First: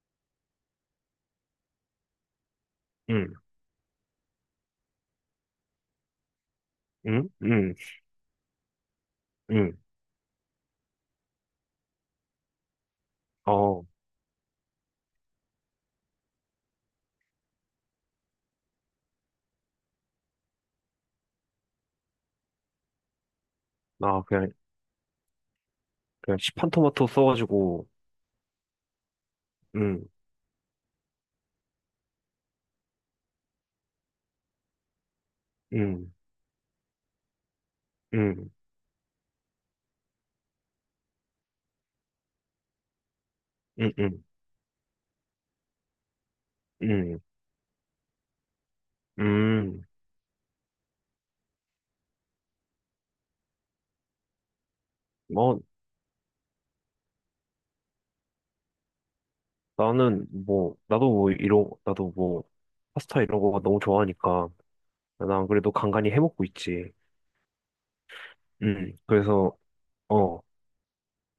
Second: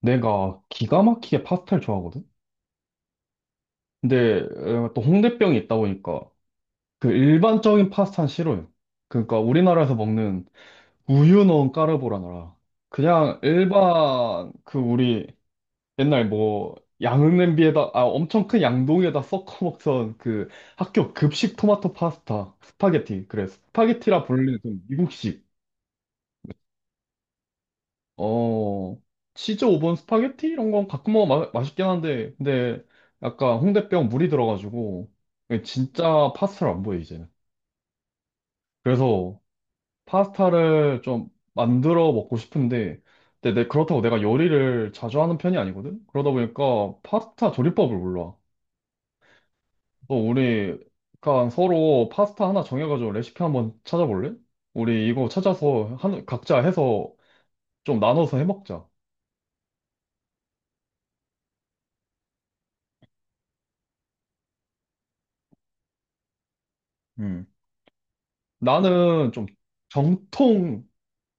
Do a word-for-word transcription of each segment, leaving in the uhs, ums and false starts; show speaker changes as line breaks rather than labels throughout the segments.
내가 기가 막히게 파스타를 좋아하거든?
응,
근데 어, 또 홍대병이 있다 보니까 그
응, 응,
일반적인 파스타는 싫어요. 그러니까
응.
우리나라에서 먹는 우유 넣은 까르보라나 라 그냥
어,
일반 그 우리 옛날 뭐 양은냄비에다 아 엄청 큰 양동이에다 섞어 먹던 그 학교 급식 토마토 파스타 스파게티 그래
나
스파게티라
그냥,
불리는 좀 미국식.
그냥 시판 토마토 써가지고,
어, 치즈 오븐
응,
스파게티 이런 건 가끔 먹으면 마, 맛있긴 한데, 근데 약간 홍대병 물이 들어가지고, 이게
응,
진짜 파스타를 안 보여, 이제는.
응,
그래서 파스타를 좀 만들어 먹고 싶은데, 근데 내-
응,
그렇다고 내가
응,
요리를 자주 하는 편이 아니거든? 그러다 보니까
응,
파스타 조리법을 몰라.
응.
어, 우리 약간 서로 파스타 하나 정해가지고 레시피 한번 찾아볼래? 우리 이거
뭐,
찾아서 한, 각자 해서 좀 나눠서 해먹자.
나는 뭐, 나도 뭐, 이런, 나도 뭐, 파스타 이런 거가 너무 좋아하니까, 난 그래도 간간히 해먹고 있지. 응,
나는 좀
그래서, 어,
정통,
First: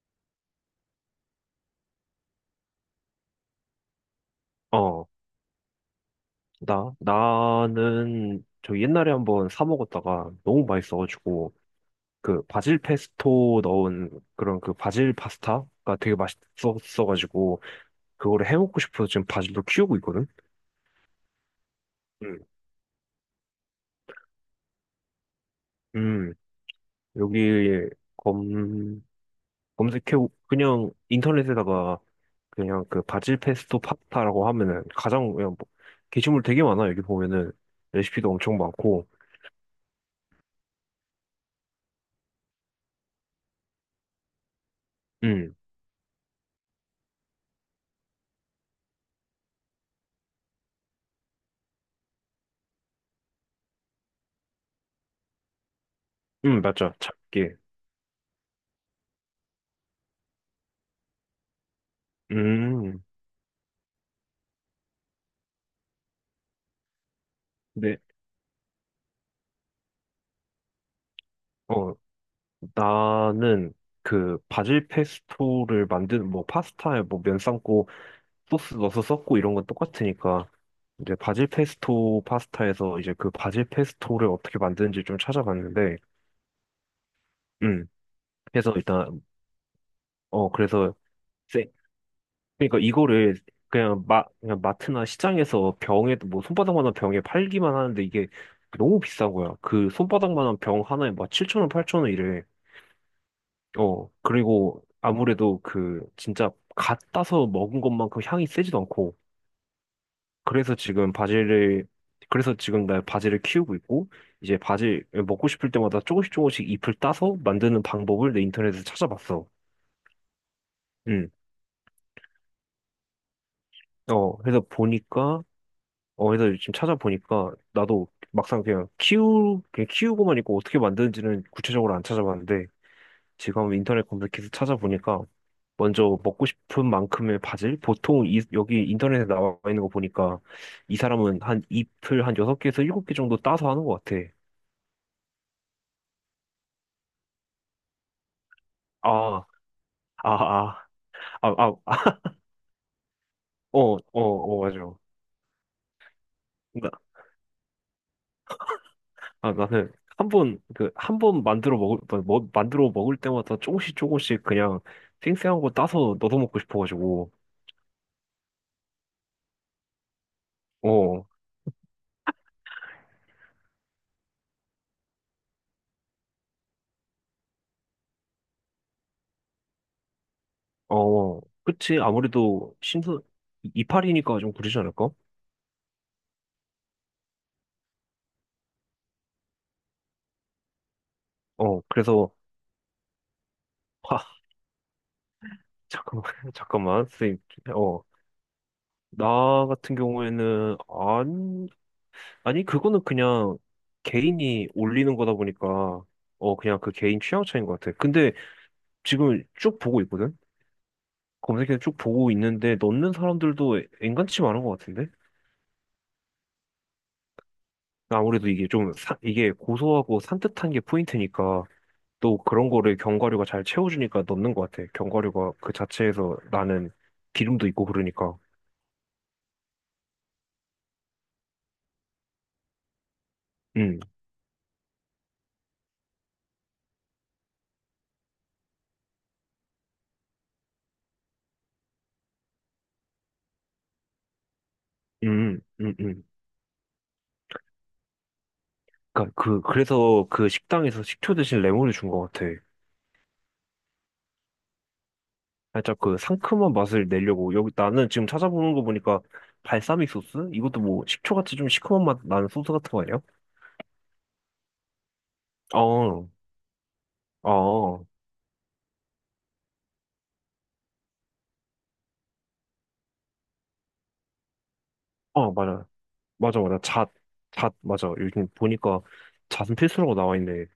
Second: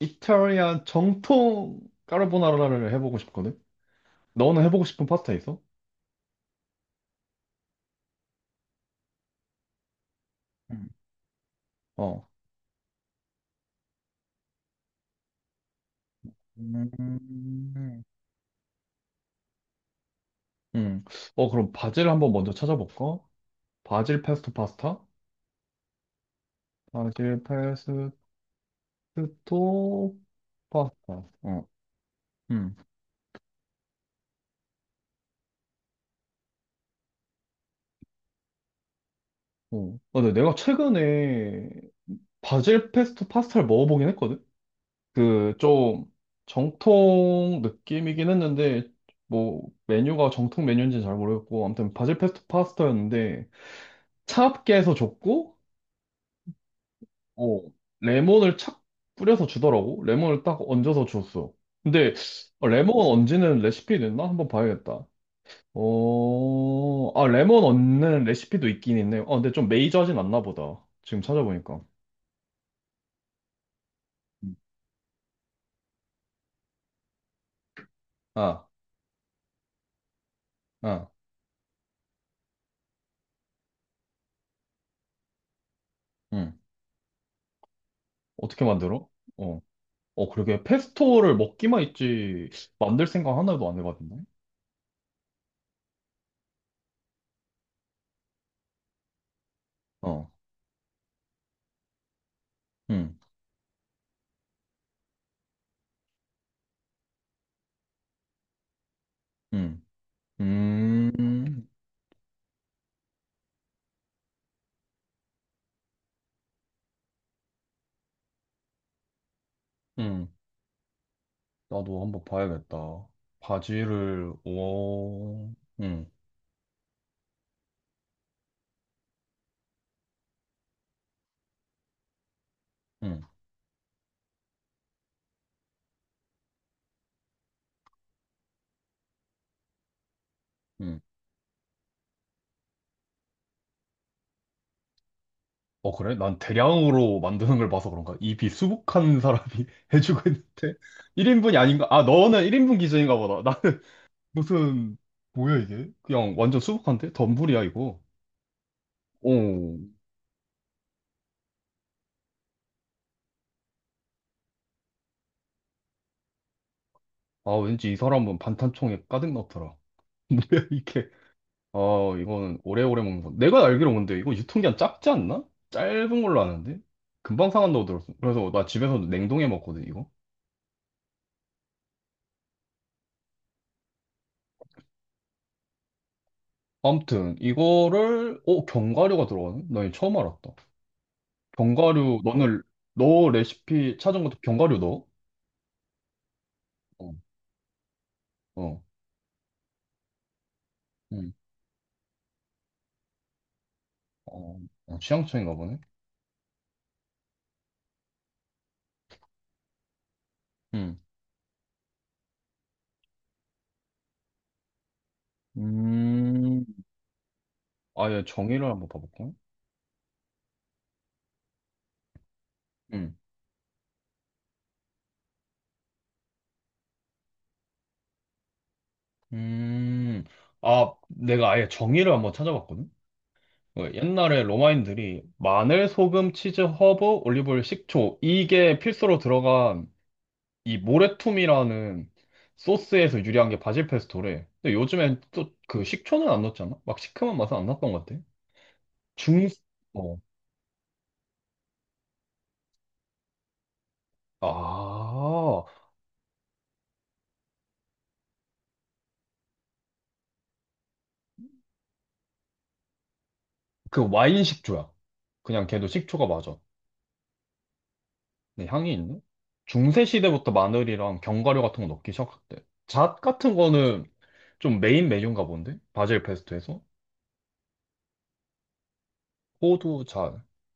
이탈리안 정통 까르보나라를 해보고 싶거든? 너는 해보고 싶은
어,
파스타 있어?
나, 나는 저 옛날에 한번 사 먹었다가 너무
음.
맛있어가지고,
어,
그 바질 페스토 넣은 그런 그 바질 파스타가 되게 맛있었어가지고,
음.
그거를 해먹고 싶어서 지금 바질도 키우고 있거든?
음. 어, 그럼 바질 한번
음.
먼저 찾아볼까? 바질 페스토 파스타?
음,
바질
여기
페스토
검, 검색해, 그냥
파스타. 어,
인터넷에다가
음.
그냥 그 바질 페스토 파스타라고 하면은 가장 그냥 뭐, 게시물 되게 많아. 여기 보면은 레시피도 엄청 많고.
어. 어, 근데 내가 최근에 바질 페스토 파스타를 먹어보긴 했거든? 그
음,
좀 정통 느낌이긴 했는데 뭐 메뉴가 정통 메뉴인지는 잘 모르겠고 아무튼 바질 페스토 파스타였는데 차갑게 해서 줬고
음, 맞아. 작게.
어 레몬을 착 뿌려서 주더라고. 레몬을 딱 얹어서 줬어. 근데 어, 레몬
음,
얹는 레시피 있나? 한번 봐야겠다. 어... 아, 레몬
네.
얹는 레시피도 있긴 있네요. 어 근데 좀 메이저하진 않나 보다, 지금 찾아보니까.
어, 나는 그
음.
바질 페스토를 만드는 뭐 파스타에 뭐 면 삶고
아,
소스 넣어서 썼고 이런 건 똑같으니까
아,
이제 바질 페스토 파스타에서 이제 그 바질 페스토를 어떻게 만드는지 좀 찾아봤는데
응.
음
어떻게
그래서
만들어?
일단
어. 어,
어
그러게.
그래서
페스토를
세
먹기만 있지,
그러니까
만들 생각
이거를
하나도 안 해봤
그냥 마
는
그냥 마트나 시장에서 병에 뭐 손바닥만한 병에 팔기만 하는데 이게 너무 비싼 거야. 그
어,
손바닥만한 병 하나에 막 칠천 원 팔천 원 이래.
응,
어, 그리고 아무래도 그 진짜 갓 따서 먹은 것만큼 향이 세지도 않고
응,
그래서 지금
음,
바지를 그래서 지금 나 바지를 키우고 있고 이제 바지 먹고 싶을 때마다 조금씩 조금씩 잎을 따서 만드는 방법을 내 인터넷에서 찾아봤어.
응.
응.
나도 한번 봐야겠다. 바지를,
어, 그래서 보니까
오, 응,
어, 그래서 지금 찾아보니까 나도 막상 그냥 키우 그냥 키우고만 있고 어떻게 만드는지는 구체적으로 안 찾아봤는데
응,
지금 인터넷 검색해서 찾아보니까 먼저 먹고 싶은 만큼의 바질 보통 이, 여기 인터넷에 나와 있는 거 보니까 이
응.
사람은 한 잎을 한 여섯 개에서 일곱 개 정도 따서 하는 것 같아.
어, 그래? 난 대량으로 만드는 걸 봐서 그런가? 이 비수북한
아,
사람이 해주고
아,
있는데?
아, 아,
일인분이
아,
아닌가? 아,
아,
너는 일인분 기준인가 보다.
어,
나는
어, 어, 맞아.
무슨, 뭐야, 이게? 그냥 완전
나,
수북한데? 덤불이야, 이거.
아,
오,
나는 한 번, 그, 한 번 만들어 먹을, 뭐, 뭐, 만들어 먹을 때마다 조금씩 조금씩 그냥 생생한 거 따서 넣어 먹고 싶어가지고,
아, 왠지 이 사람은 반탄총에 가득 넣더라. 뭐야 이게?
어,
아, 이거는 오래오래 먹는 거. 내가 알기로 근데 이거 유통기한 짧지 않나? 짧은 걸로 아는데? 금방 상한다고 들었어. 그래서 나 집에서도 냉동해 먹거든, 이거.
어, 어. 그치. 아무래도 신선, 이- 이파리니까 좀 그러지 않을까?
아무튼 이거를 어 견과류가 들어가네? 나 이거 처음 알았다.
어,
견과류
그래서,
너는, 너 레시피
하,
찾은 것도 견과류 넣어?
잠깐만, 잠깐만,
어,
선생님. 어,
어,
나 같은 경우에는,
음,
안, 아니, 그거는 그냥
어,
개인이
어,
올리는
취향
거다
차이인가 보네.
보니까, 어, 그냥 그 개인 취향 차이인 것 같아. 근데, 지금 쭉 보고 있거든?
음,
검색해서 쭉 보고 있는데 넣는 사람들도 엔간치 많은 것 같은데?
음, 아예
아무래도 이게
정의를 한번
좀, 사-
봐볼까?
이게 고소하고 산뜻한 게 포인트니까 또 그런 거를
음,
견과류가 잘 채워주니까 넣는 것 같아. 견과류가 그 자체에서 나는 기름도 있고 그러니까.
음, 아, 내가 아예 정의를 한번 찾아봤거든. 그
음,
옛날에 로마인들이 마늘, 소금, 치즈, 허브, 올리브오일, 식초 이게 필수로 들어간 이 모래툼이라는 소스에서 유리한 게 바질 페스토래. 근데 요즘엔 또
음,
그
음, 음.
식초는 안 넣었잖아? 막 시큼한 맛은 안 났던 것 같아.
그니까
중,
그,
어.
그래서 그 식당에서 식초 대신 레몬을 준 것 같아.
아,
살짝 그 상큼한 맛을 내려고. 여기 나는 지금 찾아보는 거 보니까 발사믹 소스? 이것도 뭐 식초같이 좀 시큼한 맛 나는 소스 같은 거 아니야?
그 와인 식초야. 그냥 걔도 식초가
어.
맞아.
어,
근데 향이 있네? 중세 시대부터 마늘이랑 견과류 같은 거 넣기 시작했대. 잣 같은 거는 좀 메인 메뉴인가
어,
본데?
맞아.
바질
맞아, 맞아.
페스토에서?
잣, 잣, 맞아. 요즘 보니까 잣은
호두
필수라고 나와
잣.
있네.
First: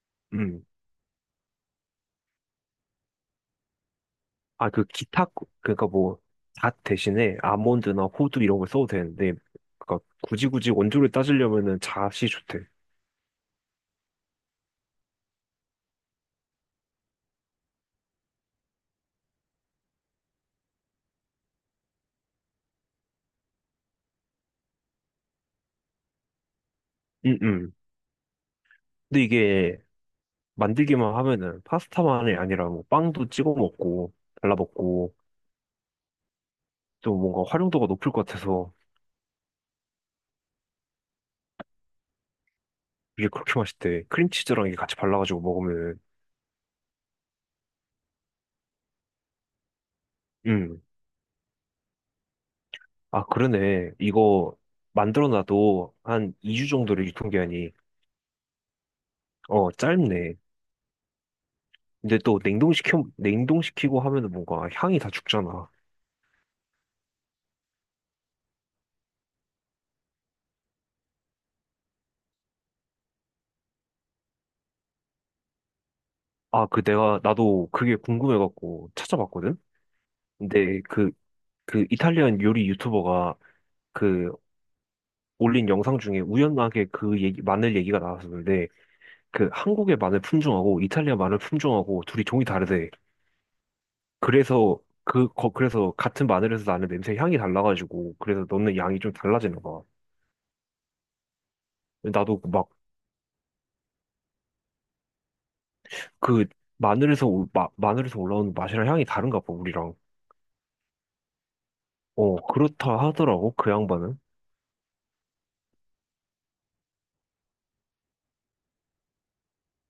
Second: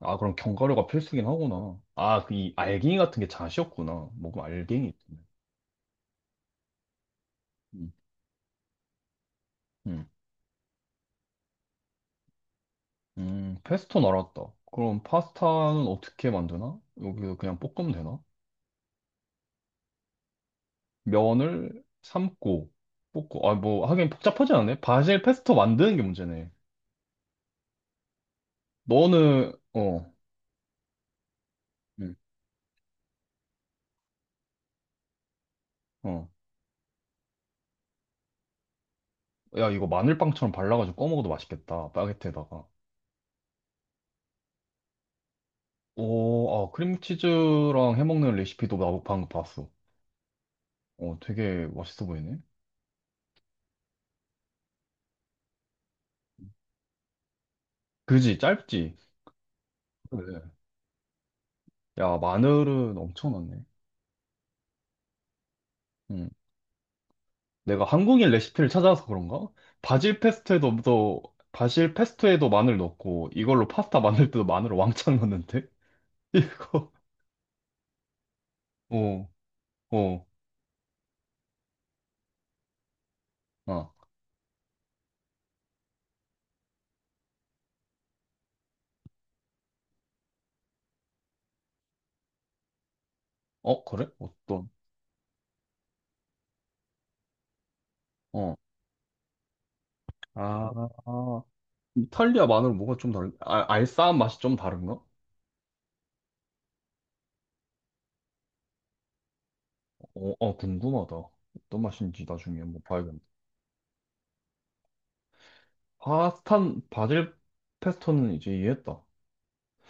아, 그럼
음.
견과류가 필수긴 하구나. 아, 그 이 알갱이 같은 게 잣이었구나. 뭐면
아, 그
알갱이 있네.
기타, 그러니까 뭐, 잣 대신에
음,
아몬드나 호두 이런 걸 써도 되는데, 그러니까
음,
굳이 굳이 원조를 따지려면은 잣이 좋대.
음, 페스토는 알았다. 그럼 파스타는 어떻게 만드나? 여기서 그냥 볶으면 되나? 면을 삶고 볶고. 아, 뭐 하긴 복잡하지 않네. 바질 페스토 만드는 게 문제네.
음, 음. 근데
너는
이게
어,
만들기만 하면은
음,
파스타만이 아니라 뭐 빵도 찍어 먹고, 발라 먹고,
어,
또 뭔가 활용도가 높을 것 같아서
야 이거 마늘빵처럼 발라가지고 꺼먹어도 맛있겠다. 바게트에다가.
이게 그렇게 맛있대. 크림치즈랑 이게 같이 발라가지고 먹으면은,
오, 아, 크림치즈랑 해먹는 레시피도 나도 방금 봤어.
음.
어, 되게 맛있어 보이네.
아, 그러네. 이거 만들어 놔도 한 이 주 정도를 유통기한이,
그지, 짧지.
어, 짧네.
그래. 야,
근데 또
마늘은
냉동시켜,
엄청 넣네.
냉동시키고 하면은 뭔가 향이 다 죽잖아.
음. 내가 한국인 레시피를 찾아서 그런가? 바질 페스토에도, 또, 바질 페스토에도 마늘 넣고, 이걸로 파스타 만들 때도 마늘을 왕창 넣는데?
아, 그
이거,
내가, 나도 그게 궁금해갖고
어,
찾아봤거든?
어,
근데 그, 그 이탈리안 요리 유튜버가
어.
그 올린 영상 중에 우연하게 그 얘기, 마늘 얘기가 나왔었는데 그 한국의 마늘 품종하고 이탈리아 마늘 품종하고 둘이 종이 다르대.
어, 그래? 어떤,
그래서 그, 거, 그래서 같은 마늘에서 나는 냄새 향이 달라가지고, 그래서
어.
넣는 양이 좀 달라지는 거야.
아, 아.
나도
이탈리아
막
마늘은 뭐가 좀 다른, 아, 알싸한 맛이 좀 다른가?
그 마늘에서 올- 마, 마늘에서 올라오는 맛이랑 향이 다른가 봐 우리랑.
어, 어, 궁금하다. 어떤 맛인지
어,
나중에 한번
그렇다
봐야겠네.
하더라고 그 양반은.
파스타, 바질 페스토는 이제 이해했다.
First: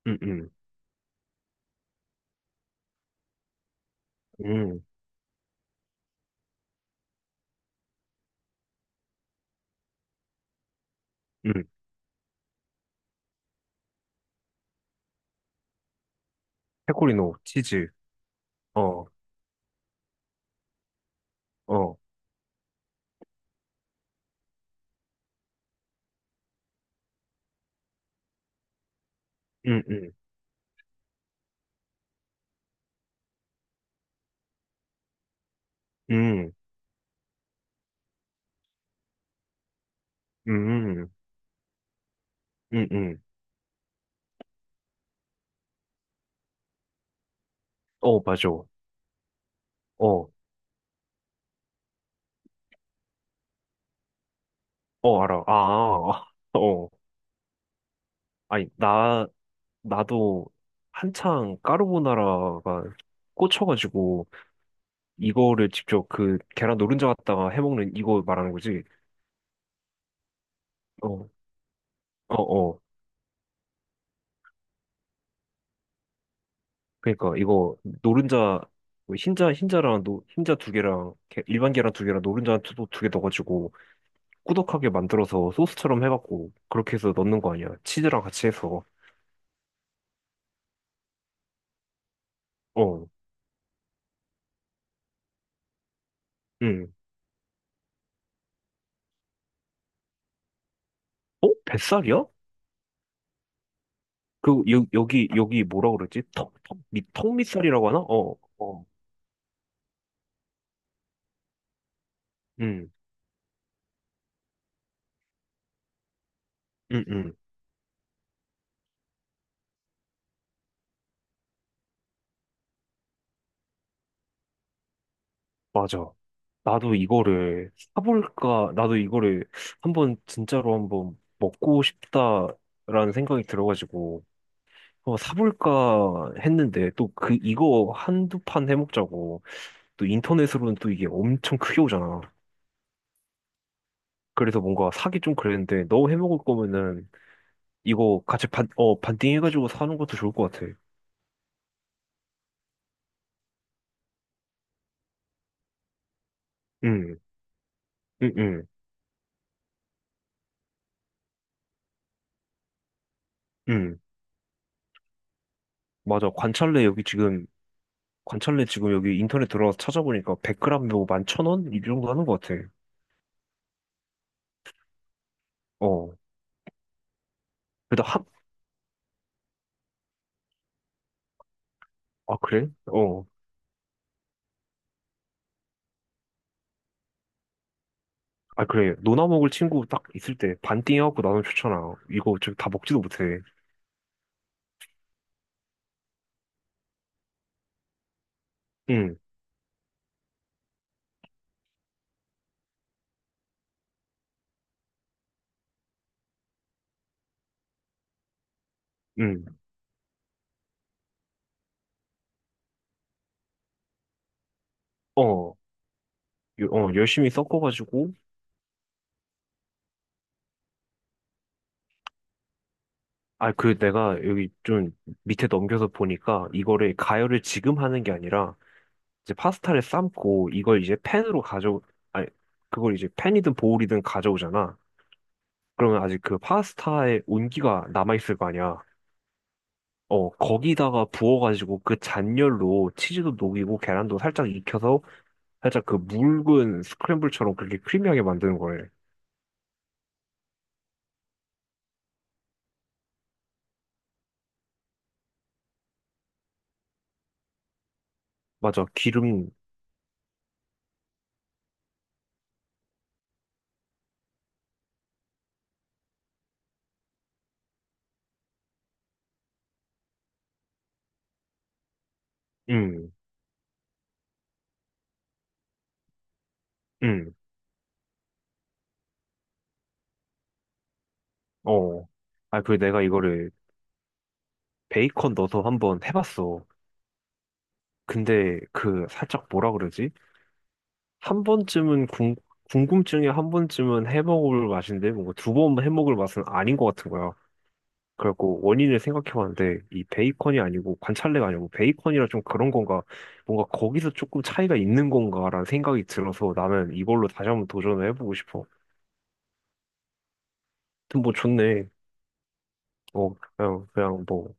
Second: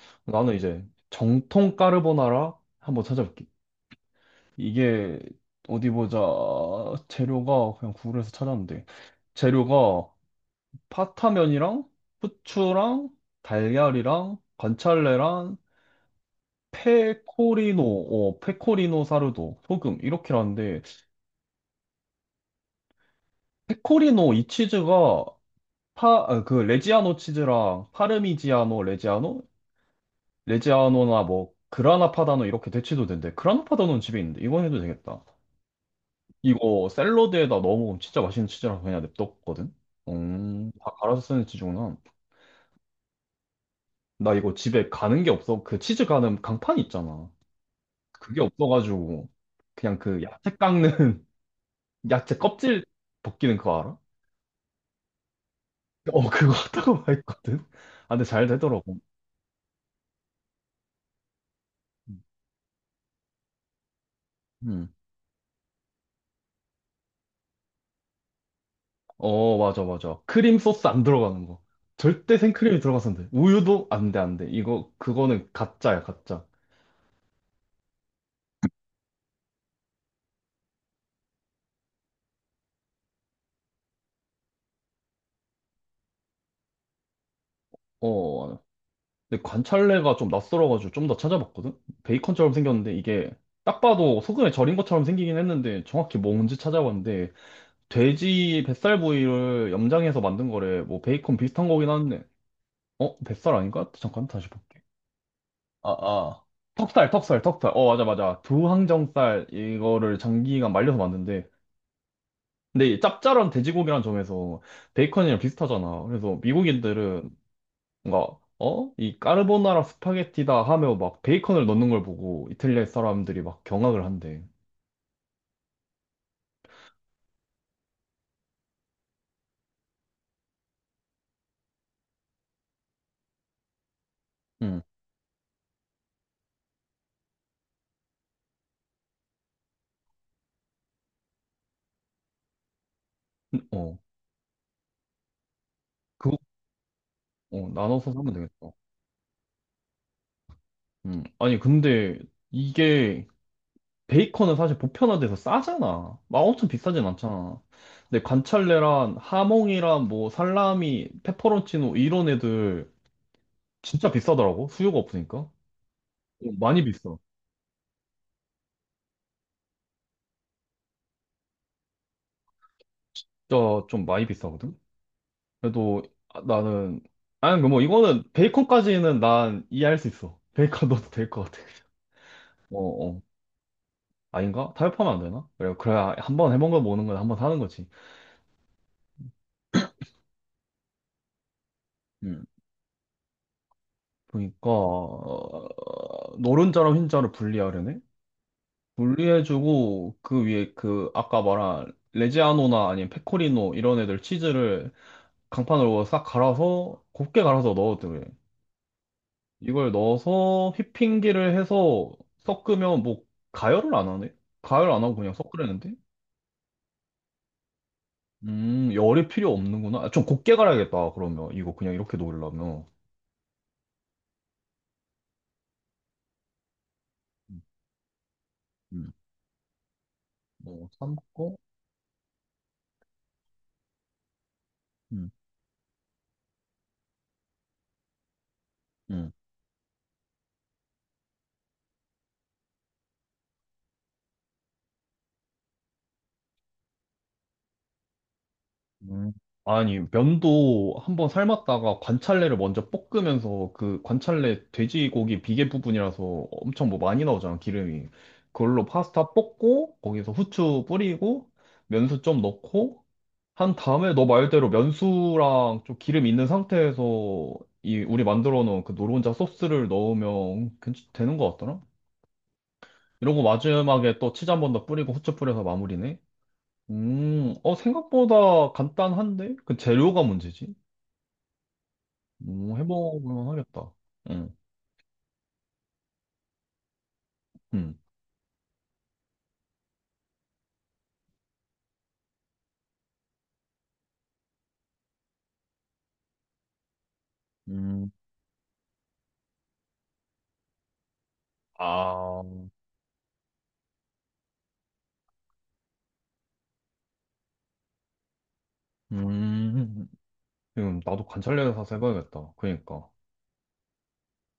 응응
나는 이제 정통 까르보나라 한번 찾아볼게.
응응
이게, 어디 보자. 재료가 그냥 구글에서 찾았는데, 재료가 파타면이랑 후추랑 달걀이랑 관찰레랑
페코리노
페코리노,
치즈.
어, 페코리노
어
사르도, 소금 이렇게라는데.
어.
페코리노 이 치즈가 파, 아, 그 레지아노 치즈랑 파르미지아노, 레지아노,
응응
레지아노나 뭐 그라나 파다노 이렇게 대치도 된대. 그라나 파다노는 집에 있는데 이건 해도 되겠다. 이거 샐러드에다 넣어 먹으면 진짜 맛있는 치즈라서 그냥 냅뒀거든? 음, 다
응응
갈아서 쓰는 치즈구나.
응응.
나 이거 집에 가는 게 없어. 그 치즈 가는 강판 있잖아.
어
그게
맞아. 어
없어가지고, 그냥 그 야채 깎는, 야채 껍질 벗기는 그거 알아?
어 알아. 아 아,
어, 그거
아. 어.
하다가 했거든? 아, 근데 잘
아니
되더라고.
나 나도 한창
음.
까르보나라가 꽂혀가지고
음.
이거를 직접 그 계란 노른자 갖다가 해먹는 이거 말하는 거지.
어, 맞아, 맞아. 크림 소스 안
어
들어가는 거.
어,
절대 생크림이
어.
들어가서는 안 돼. 우유도 안 돼, 안 돼. 이거, 그거는 가짜야, 가짜.
그러니까 이거 노른자 뭐 흰자 흰자랑 노, 흰자 두 개랑 게- 일반 계란 두 개랑 노른자 두개 넣어가지고 꾸덕하게 만들어서 소스처럼 해갖고 그렇게 해서 넣는 거 아니야? 치즈랑 같이
어,
해서
근데 관찰래가 좀 낯설어가지고 좀 더 찾아봤거든? 베이컨처럼 생겼는데
어,
이게 딱 봐도 소금에 절인 것처럼 생기긴 했는데 정확히 뭔지
응.
찾아봤는데 돼지 뱃살 부위를 염장해서 만든 거래. 뭐 베이컨
어?
비슷한 거긴 한데.
뱃살이야?
어? 뱃살 아닌가? 잠깐 다시
그
볼게.
여, 여기 여기
아,
뭐라 그러지?
아.
턱, 턱, 밑,
턱살,
턱
턱살, 턱살. 어,
밑살이라고 하나?
맞아,
어,
맞아.
어,
두항정살 이거를 장기간 말려서 만든데. 근데
응,
이 짭짤한 돼지고기란 점에서 베이컨이랑 비슷하잖아. 그래서
응,
미국인들은
응,
뭔가 어? 이 까르보나라 스파게티다 하며 막 베이컨을 넣는 걸 보고 이탈리아 사람들이 막 경악을 한대.
맞아. 나도 이거를 사볼까? 나도 이거를 한번 진짜로 한번 먹고 싶다라는 생각이 들어가지고.
응.
어, 사볼까 했는데 또 그 이거 한두 판 해먹자고 또 인터넷으로는 또 이게 엄청 크게 오잖아.
어.
그래서 뭔가 사기 좀 그랬는데 너
그거
해먹을 거면은
어, 나눠서
이거
사면
같이 반,
되겠다.
어, 반띵 해가지고 사는 것도 좋을 것 같아.
음. 아니 근데 이게 베이컨은 사실 보편화돼서 싸잖아. 막 엄청 비싸진
응,
않잖아. 근데
응, 응,
관찰레랑 하몽이랑 뭐 살라미, 페퍼론치노 이런 애들
응.
진짜 비싸더라고. 수요가 없으니까. 어,
맞아.
많이
관찰래 여기
비싸.
지금 관찰래 지금 여기 인터넷 들어가서 찾아보니까 백 그램 뭐 만 천 원? 이 정도 하는 것 같아.
진짜 좀 많이 비싸거든. 그래도
어.
아, 나는, 아니 뭐
그래도 한,
이거는 베이컨까지는 난 이해할 수 있어. 베이컨 넣어도 될 것 같아.
아, 그래?
어, 어.
어.
아닌가? 타협하면 안 되나? 그래, 그래야 한 번 해본 거 먹는 건 한 번 사는 거지.
아, 그래. 노나 먹을 친구 딱 있을 때 반띵 해갖고 나눠 좋잖아. 이거
음.
지금 다 먹지도 못해.
그러니까 어, 노른자랑 흰자를 분리하려네?
응.
분리해주고 그 위에 그 아까 말한 레지아노나 아니면 페코리노 이런 애들 치즈를 강판으로 싹 갈아서 곱게 갈아서 넣어도 돼.
응.
이걸 넣어서 휘핑기를 해서 섞으면 뭐 가열을 안 하네? 가열 안 하고 그냥
어,
섞으려는데?
요- 어, 열심히 섞어가지고,
음, 열이 필요 없는구나. 아, 좀 곱게 갈아야겠다, 그러면. 이거 그냥 이렇게 놓으려면.
아, 그 내가 여기 좀 밑에 넘겨서 보니까 이거를 가열을
음,
지금 하는 게 아니라
음.
이제 파스타를 삶고 이걸
뭐,
이제 팬으로
삶고,
가져, 아니, 그걸 이제 팬이든 보울이든 가져오잖아.
음,
그러면 아직 그 파스타의 온기가 남아있을 거 아니야.
음,
어, 거기다가 부어가지고 그 잔열로 치즈도 녹이고 계란도 살짝 익혀서 살짝 그 묽은 스크램블처럼 그렇게 크리미하게 만드는 거래.
음. 아니, 면도 한번 삶았다가 관찰래를 먼저 볶으면서 그 관찰래 돼지고기 비계 부분이라서 엄청 뭐 많이 나오잖아, 기름이. 그걸로
맞아,
파스타
기름,
볶고, 거기서 후추 뿌리고, 면수 좀 넣고, 한 다음에 너 말대로 면수랑 좀 기름 있는 상태에서 이 우리 만들어 놓은 그 노른자 소스를 넣으면 괜찮 되는 것 같더라.
음,
이러고 마지막에 또 치즈 한 번 더 뿌리고 후추 뿌려서 마무리네.
음.
음, 어 생각보다 간단한데? 그 재료가 문제지.
어. 아,
음,
그리고 내가
해먹으면
이거를
하겠다. 응,
베이컨 넣어서 한번 해봤어.
응,
근데 그 살짝 뭐라 그러지? 한 번쯤은 궁, 궁금증에 한 번쯤은 해먹을 맛인데 뭔가 두 번 해먹을 맛은 아닌 것 같은 거야.
음,
그래갖고 원인을 생각해봤는데 이 베이컨이 아니고 관찰레가 아니고 베이컨이라
아,
좀 그런 건가 뭔가 거기서 조금 차이가 있는 건가라는 생각이 들어서 나는 이걸로 다시 한번 도전을 해보고 싶어.
음, 지금
아무튼
나도
뭐
관찰래서
좋네.
사서 해봐야겠다. 그러니까.
어, 그냥, 그냥 뭐